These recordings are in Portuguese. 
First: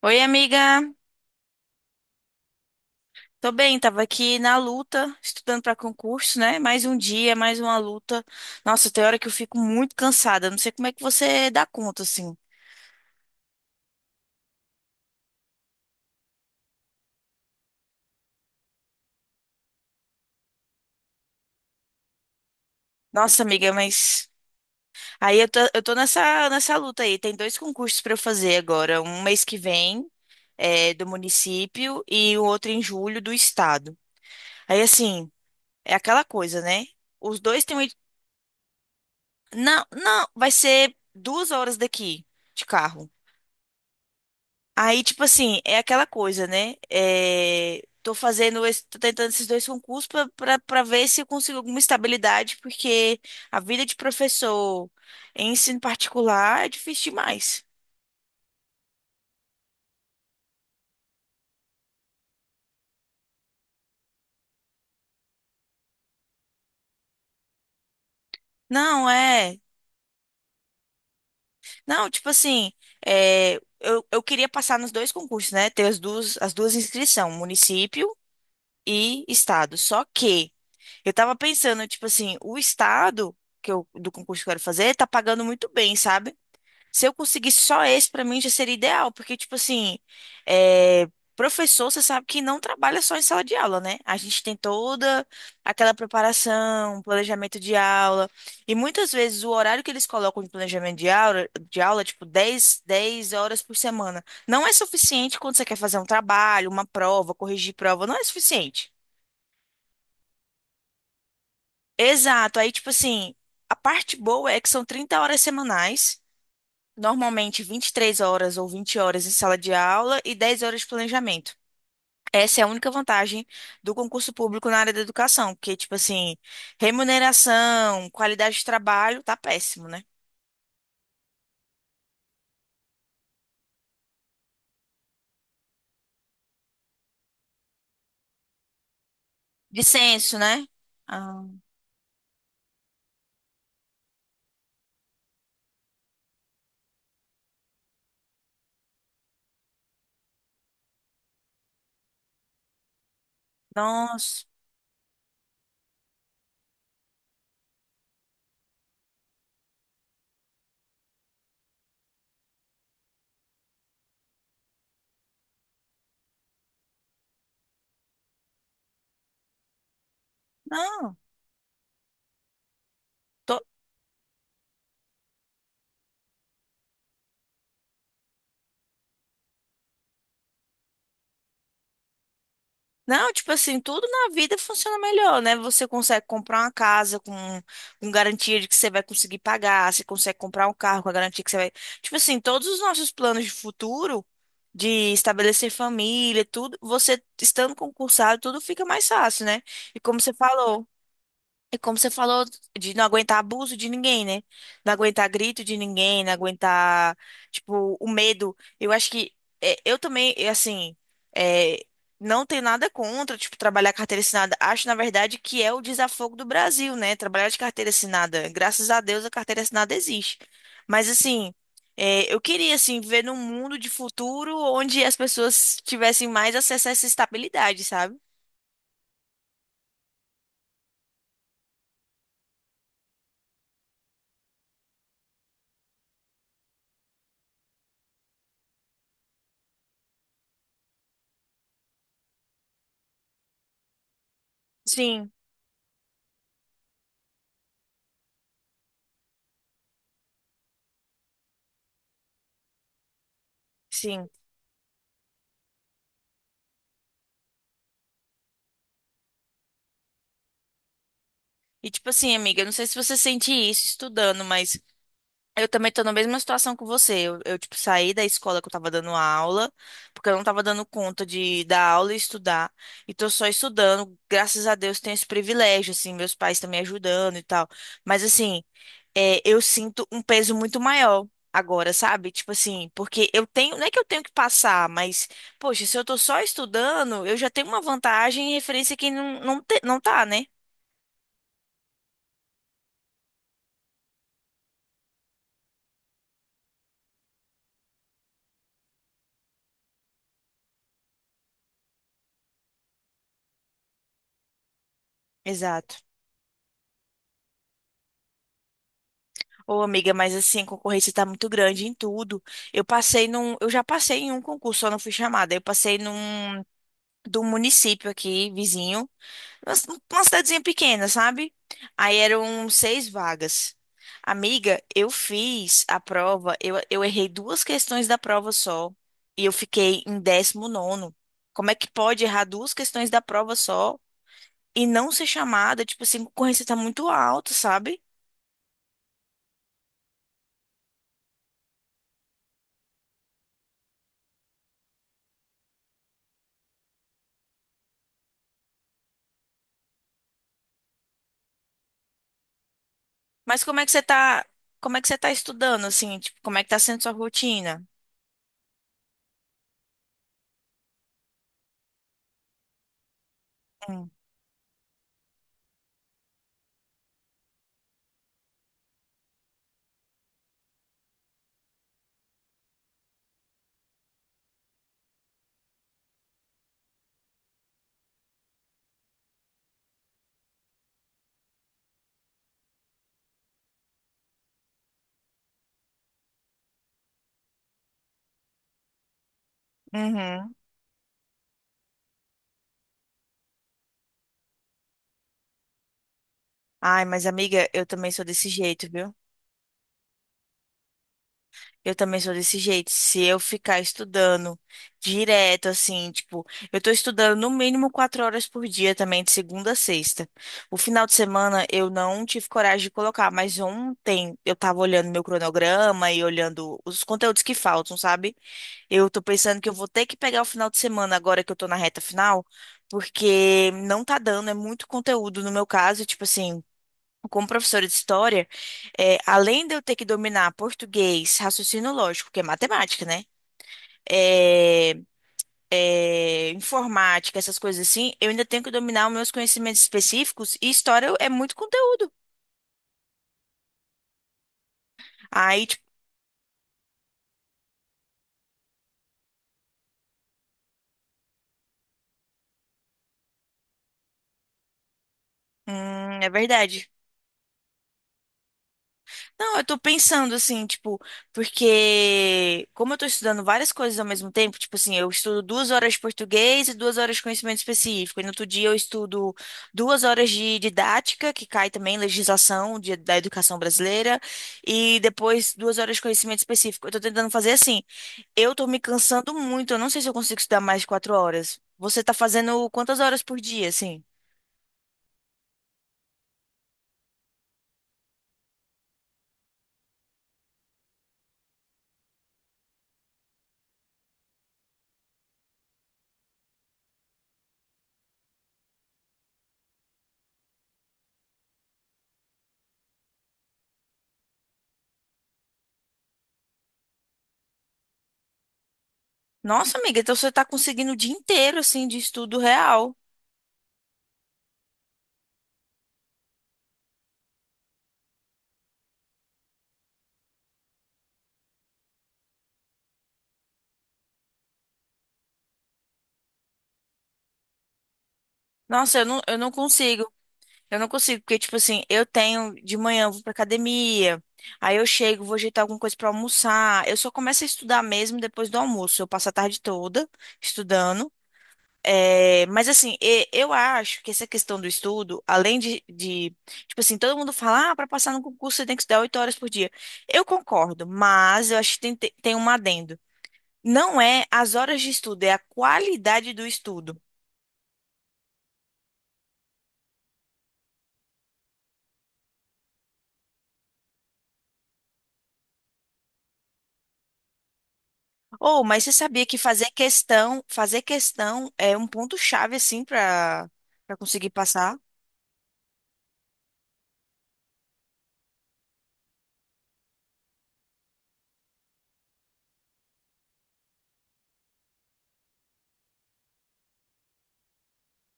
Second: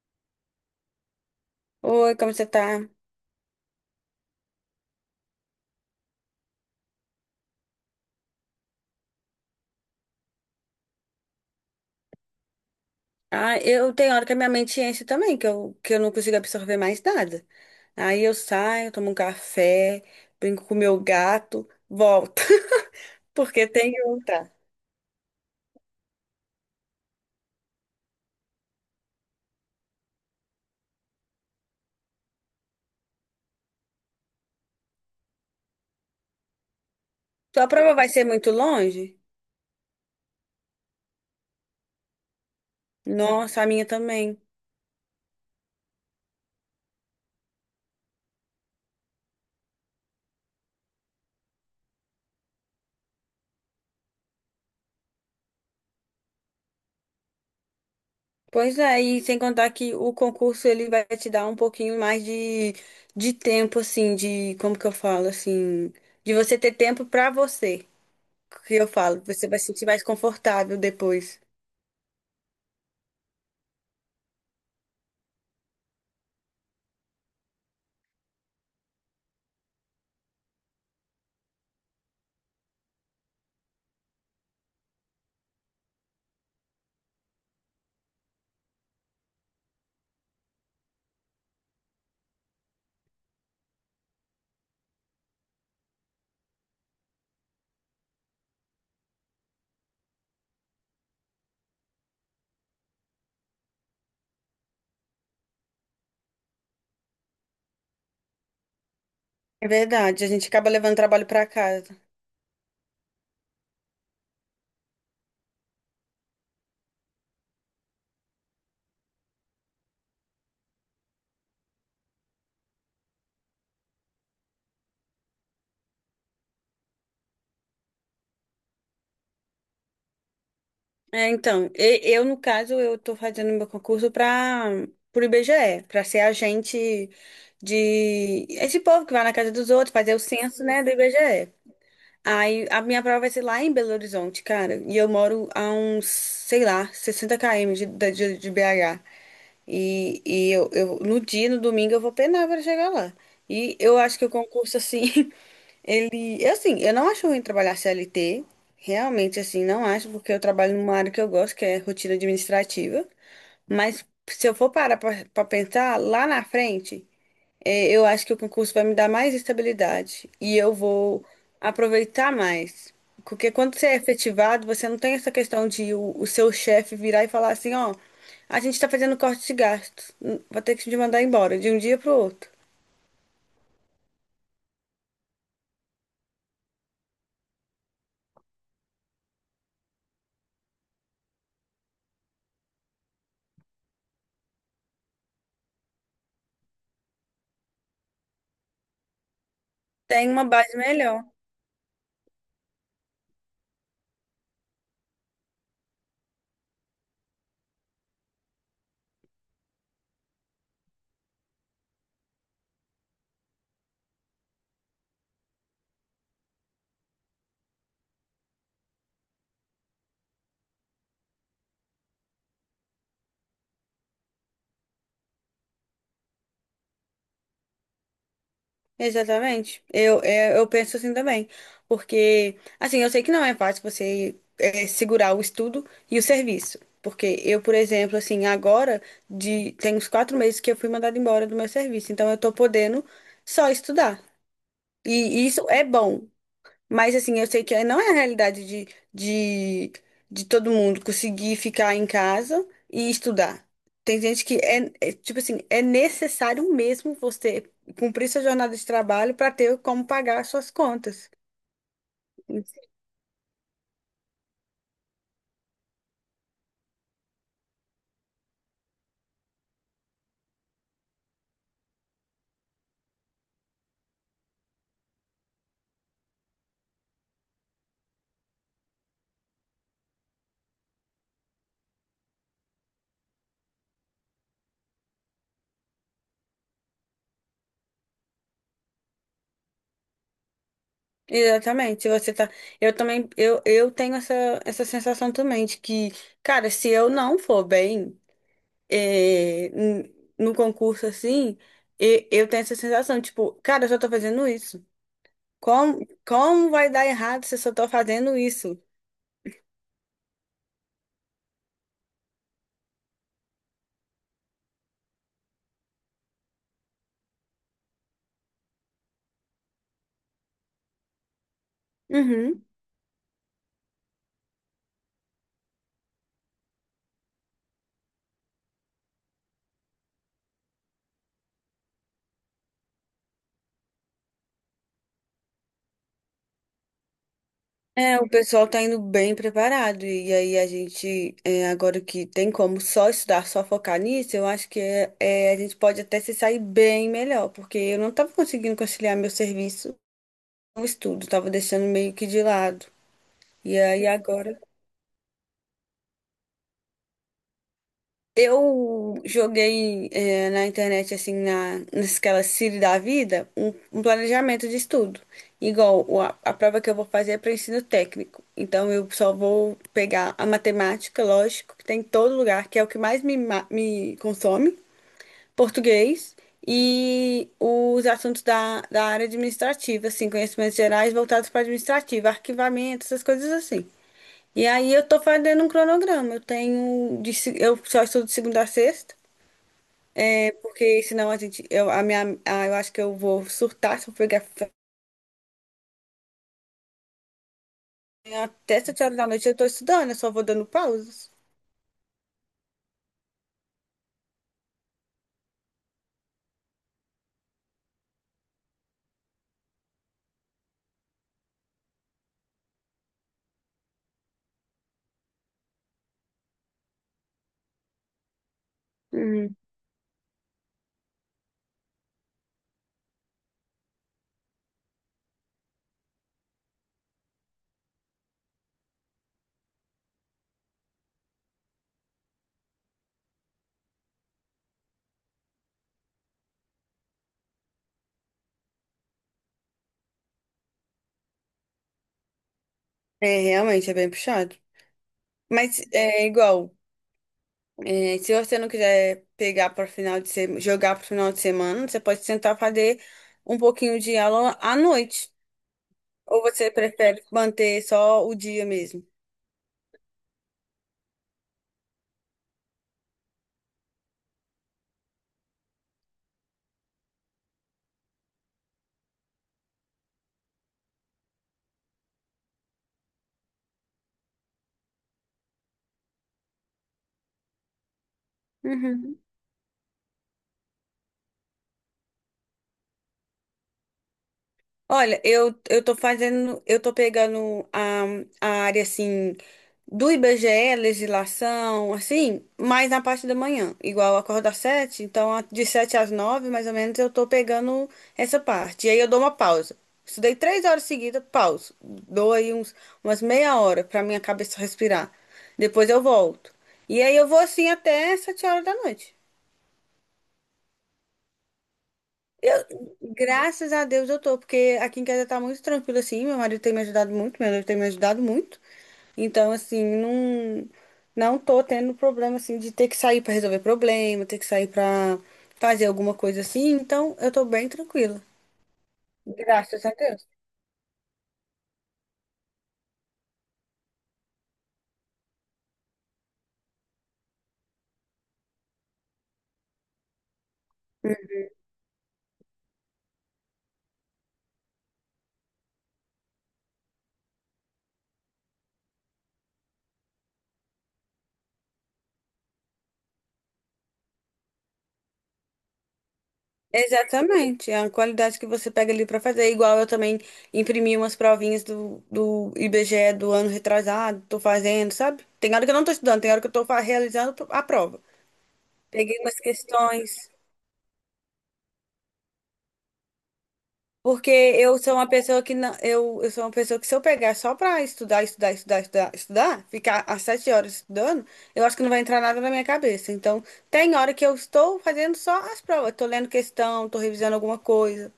Oi, amiga. Oi, como você tá? Tô bem, tava aqui na luta, estudando pra concurso, né? Mais um dia, mais uma luta. Nossa, tem hora que eu fico muito cansada. Não sei como é que você dá conta, assim. Ah, eu tenho hora que a minha mente enche também, que eu não consigo absorver mais nada. Aí eu saio, tomo um café, brinco com o meu gato, volto, Nossa, porque amiga, tem que mas. voltar. Aí eu tô nessa luta aí. Tem dois concursos pra eu fazer agora. Um mês que vem, é, do município, e o outro em julho, do estado. Aí, assim, é aquela coisa, né? Os dois Sua têm. Prova vai ser muito longe? Não, não, vai ser 2 horas daqui de carro. Nossa, a minha também. Aí, tipo assim, é aquela coisa, né? É, tô tentando esses dois concursos pra ver se eu consigo alguma estabilidade, porque a vida de professor em ensino particular é difícil demais. Pois é, e sem contar que o concurso ele vai te dar um pouquinho mais de tempo, assim, de, como que eu falo, assim, de você ter tempo pra você. Que eu Não, falo, você vai é. se sentir mais confortável depois. Não, tipo assim, eu queria passar nos dois concursos, né? Ter as duas inscrições, município e estado. Só que eu tava pensando, tipo assim, o estado do concurso que eu quero fazer tá pagando muito bem, sabe? Se eu conseguir só esse, pra mim já seria ideal, porque, tipo assim, é, professor, você sabe que não trabalha só em sala de aula, né? A gente tem toda aquela preparação, planejamento de aula, e muitas vezes o horário que eles colocam de planejamento de aula, tipo dez horas por semana, não é suficiente quando você quer fazer um trabalho, uma prova, corrigir prova, não é suficiente. É verdade, a gente acaba levando trabalho para casa. Exato, aí, tipo assim, a parte boa é que são 30 horas semanais. Normalmente 23 horas ou 20 horas em sala de aula e 10 horas de planejamento. Essa é a única vantagem do concurso público na área da educação, porque, tipo assim, remuneração, qualidade de trabalho, tá péssimo, né? É, então, eu, no caso, eu tô fazendo meu concurso para pro IBGE, para ser agente de esse povo que vai na casa dos outros, fazer o Dissenso, né? censo, né, do Ah, IBGE. Aí a minha prova vai ser lá em Belo Horizonte, cara, e eu moro a uns, sei lá, 60 km de BH. E eu, no dia, no domingo, eu vou penar para chegar lá. E eu acho que o nossa, concurso, assim, E, assim, eu não acho ruim trabalhar CLT, realmente, assim, não acho, porque eu trabalho numa área que eu gosto, que é rotina administrativa. Mas se eu for parar pra pensar, lá na frente, eu acho que o concurso vai me dar mais estabilidade e eu não. vou aproveitar mais. Porque quando você é efetivado, você não tem essa questão de o seu chefe virar e falar assim, ó, a gente tá fazendo corte de gastos, vou ter que te mandar embora de um dia pro outro. Não, tipo assim, tudo na vida funciona melhor, né? Você consegue comprar uma casa com garantia de que você vai conseguir pagar, você consegue comprar um carro com a garantia que você vai. Tipo assim, todos os nossos planos de futuro, de estabelecer família, tudo, você estando concursado, tudo fica mais fácil, né? E como Tem você uma base falou. melhor. É como você falou, de não aguentar abuso de ninguém, né? Não aguentar grito de ninguém, não aguentar, tipo, o medo. Eu acho que eu também, assim, é, não tenho nada contra, tipo, trabalhar carteira assinada. Acho, na verdade, que é o desafogo do Brasil, né? Trabalhar de carteira assinada. Graças a Deus a carteira assinada existe. Mas, assim, eu queria, assim, viver num mundo de futuro onde as pessoas tivessem mais acesso a essa estabilidade, sabe? Exatamente. Eu penso assim também. Porque, assim, eu sei que não é fácil você segurar o estudo e o serviço. Porque eu, por exemplo, assim, agora tem uns 4 meses que eu fui mandada embora do meu serviço. Então eu tô podendo só estudar. Sim, E isso é bom. Mas assim, eu sei que não é a realidade de, de todo mundo conseguir ficar em casa e estudar. Tem sim. gente que é, tipo assim, é necessário mesmo você cumprir sua jornada de trabalho para ter como pagar as suas contas. E tipo assim, amiga, eu não sei se você sente isso estudando, mas eu também tô na mesma situação que você. Tipo, saí da escola que eu tava dando aula, porque eu não tava dando conta de dar aula e estudar. E tô só estudando. Graças a Deus tenho esse privilégio, assim, meus pais estão me ajudando e tal. Mas assim, eu sinto um peso muito maior. Agora, sabe? Tipo assim, porque eu tenho, não é que eu tenho que passar, mas, poxa, se eu tô só estudando, eu já tenho uma vantagem em referência a quem não tá, né? Exatamente, se você tá. Eu também, eu tenho essa sensação também de que, cara, se eu não for bem no concurso assim, eu tenho essa sensação, tipo, cara, eu só tô fazendo isso. Exato. Como, como vai dar errado se eu só tô fazendo isso? Ô, amiga, mas assim, a concorrência tá muito grande em tudo. Eu já passei em um concurso, só não fui chamada. Eu passei num do município aqui, vizinho, uma c- uma cidadezinha pequena, sabe? Aí Uhum. eram seis vagas. Amiga, eu fiz a prova, eu errei duas questões da prova só, e eu fiquei em 19º. Como é que pode errar duas questões da prova só e não ser chamada? Tipo assim, a concorrência tá muito alta, sabe? É, o pessoal tá indo bem preparado. E aí a gente, agora que tem como só estudar, só focar nisso, eu acho que a gente pode até se sair bem melhor, porque eu não tava conseguindo conciliar meu serviço com o estudo, tava deixando meio que de lado. Mas E como é que você aí tá, agora. como é que você tá estudando, assim? Tipo, como é que tá sendo sua rotina? Eu joguei na internet, assim, naquela Siri da vida, um Hum. planejamento de estudo. Igual a prova que eu vou fazer é para ensino técnico. Então, eu só vou pegar a matemática, lógico, que tem em todo lugar, que é o que mais me consome, português e os assuntos da área administrativa, assim, conhecimentos gerais voltados para administrativa, arquivamento, essas coisas assim. E aí eu tô fazendo um cronograma. Eu tenho de, se- eu só estudo de segunda a sexta, Uhum. porque senão a gente eu a minha a- eu acho que eu vou surtar se eu pegar. Ai, mas amiga, eu também sou desse Até jeito, sete viu? horas da noite eu tô estudando, eu só vou dando pausas. Eu também sou desse jeito. Se eu ficar estudando direto, assim, tipo, eu tô estudando no mínimo 4 horas por dia também, de segunda a sexta. O final de semana eu não tive coragem de colocar, mas ontem eu tava olhando meu cronograma e olhando os conteúdos que faltam, sabe? Eu tô Uhum. pensando que eu vou ter que pegar o final de semana agora que eu tô na reta final, porque não tá dando, é muito conteúdo no meu caso, tipo assim, como professora de história, além de eu ter que dominar português, raciocínio lógico, que é matemática, né? É, informática, essas coisas assim, eu ainda tenho que dominar os meus conhecimentos específicos e história é muito conteúdo. É, realmente é bem puxado. Aí, Mas tipo, é igual, se você não quiser pegar para final de semana, jogar para final de semana, você pode tentar fazer um pouquinho de aula à noite. É Ou você verdade. prefere manter só o dia mesmo? Não, eu tô pensando assim, tipo, porque como eu tô estudando várias coisas ao mesmo tempo, tipo assim, eu estudo 2 horas de português e 2 horas de conhecimento específico. E no outro dia eu estudo 2 horas de didática, que cai também legislação da educação brasileira, e depois 2 horas de conhecimento específico. Eu tô tentando fazer assim. Eu tô me Uhum. cansando muito, eu não sei se eu consigo estudar mais de 4 horas. Você tá fazendo quantas horas por dia, assim? Olha, eu tô fazendo, eu tô pegando a área assim do IBGE, legislação, assim, mais na parte da manhã, igual eu acordo às sete, então de sete às nove, mais ou menos, eu tô pegando essa parte. E aí eu dou uma pausa. Estudei 3 horas seguidas, pauso. Dou aí umas meia hora pra minha cabeça respirar. Depois eu volto. E aí eu vou assim até 7 horas da noite. Nossa, amiga, então você tá conseguindo o dia inteiro, assim, de estudo real. Graças a Deus eu tô, porque aqui em casa tá muito tranquilo assim. Meu marido tem me ajudado muito, meu noivo tem me ajudado muito. Então, assim, não, não tô tendo problema assim de ter que sair pra resolver problema, ter que sair pra fazer alguma coisa assim. Então, eu tô bem tranquila. Nossa, eu não Graças a consigo. Deus. Eu não consigo, porque, tipo assim, eu tenho de manhã, eu vou pra academia, aí eu chego, vou ajeitar alguma coisa pra almoçar. Eu só começo a estudar mesmo depois do almoço. Eu passo a tarde toda estudando. É, mas assim, eu acho que essa questão do estudo, além de, tipo assim, todo mundo fala, ah, para passar no concurso você tem que estudar 8 horas por dia. Eu concordo, mas eu acho que tem um adendo. Não é as horas de estudo, é a qualidade do estudo. Exatamente, é uma qualidade que você pega ali pra fazer. Igual eu também imprimi umas provinhas do IBGE do ano retrasado, tô fazendo, sabe? Tem hora que eu não tô estudando, tem hora que eu tô realizando a prova. Ou, mas você Peguei sabia umas que questões, fazer questão é um ponto-chave, assim, para conseguir porque passar? eu sou uma pessoa que não, eu sou uma pessoa que se eu pegar só para estudar, estudar, estudar, estudar, estudar, ficar às sete horas estudando, eu acho que não vai entrar nada na minha cabeça. Então, tem hora que eu estou fazendo só as provas, estou lendo questão, estou revisando alguma coisa.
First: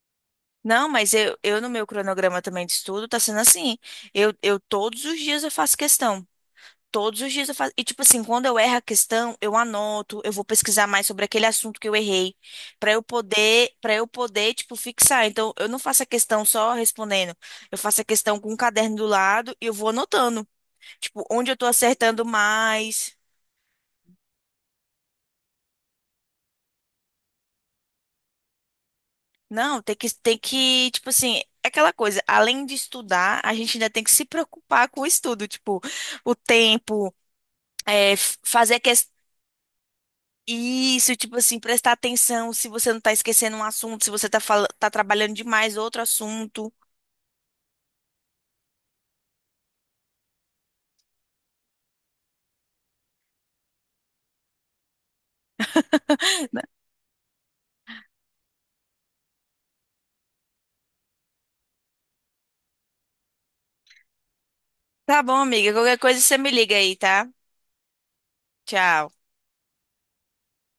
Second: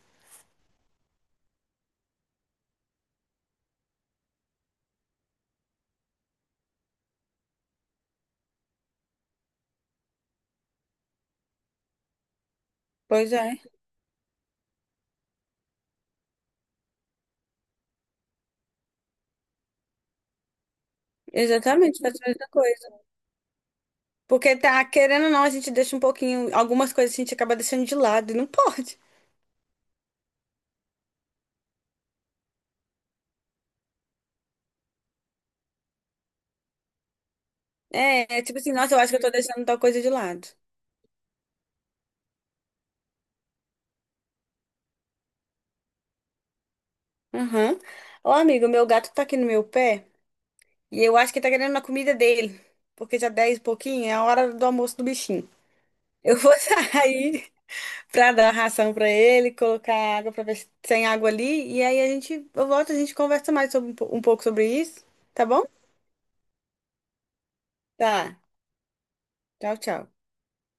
Não, mas eu no meu cronograma também de estudo tá sendo assim. Eu todos os dias eu faço questão. Todos os dias eu faço. E tipo assim, quando eu erro a questão, eu anoto, eu vou pesquisar mais sobre aquele assunto que eu errei, Pois é, para eu poder, tipo, fixar. Então, eu não faço a questão só respondendo. Eu faço a questão com um caderno do lado e eu vou anotando, tipo, onde eu tô exatamente, faz acertando a mesma coisa. mais. Porque tá querendo ou não, a gente deixa um pouquinho, algumas coisas a gente acaba deixando de lado e não pode. Não, tem que, tipo assim, é aquela coisa, além de estudar, a gente ainda tem que se preocupar com o estudo, tipo, o tempo, É, é tipo assim, fazer que nossa, eu acho que eu tô deixando tal coisa de lado. isso, tipo assim, prestar atenção se você não tá esquecendo um assunto, se você tá, tá trabalhando demais outro assunto. Aham. Ô, amigo, meu gato tá aqui no meu pé. E eu acho que tá querendo uma comida dele, porque já 10 e pouquinho é a hora do almoço do bichinho. Eu vou sair pra dar ração pra ele, colocar água pra ver se tem água ali, e aí a gente, eu volto, e a gente conversa mais sobre um pouco sobre isso, Tá bom, tá bom? amiga, qualquer coisa você me liga aí, tá? Tá. Tchau. Tchau, tchau.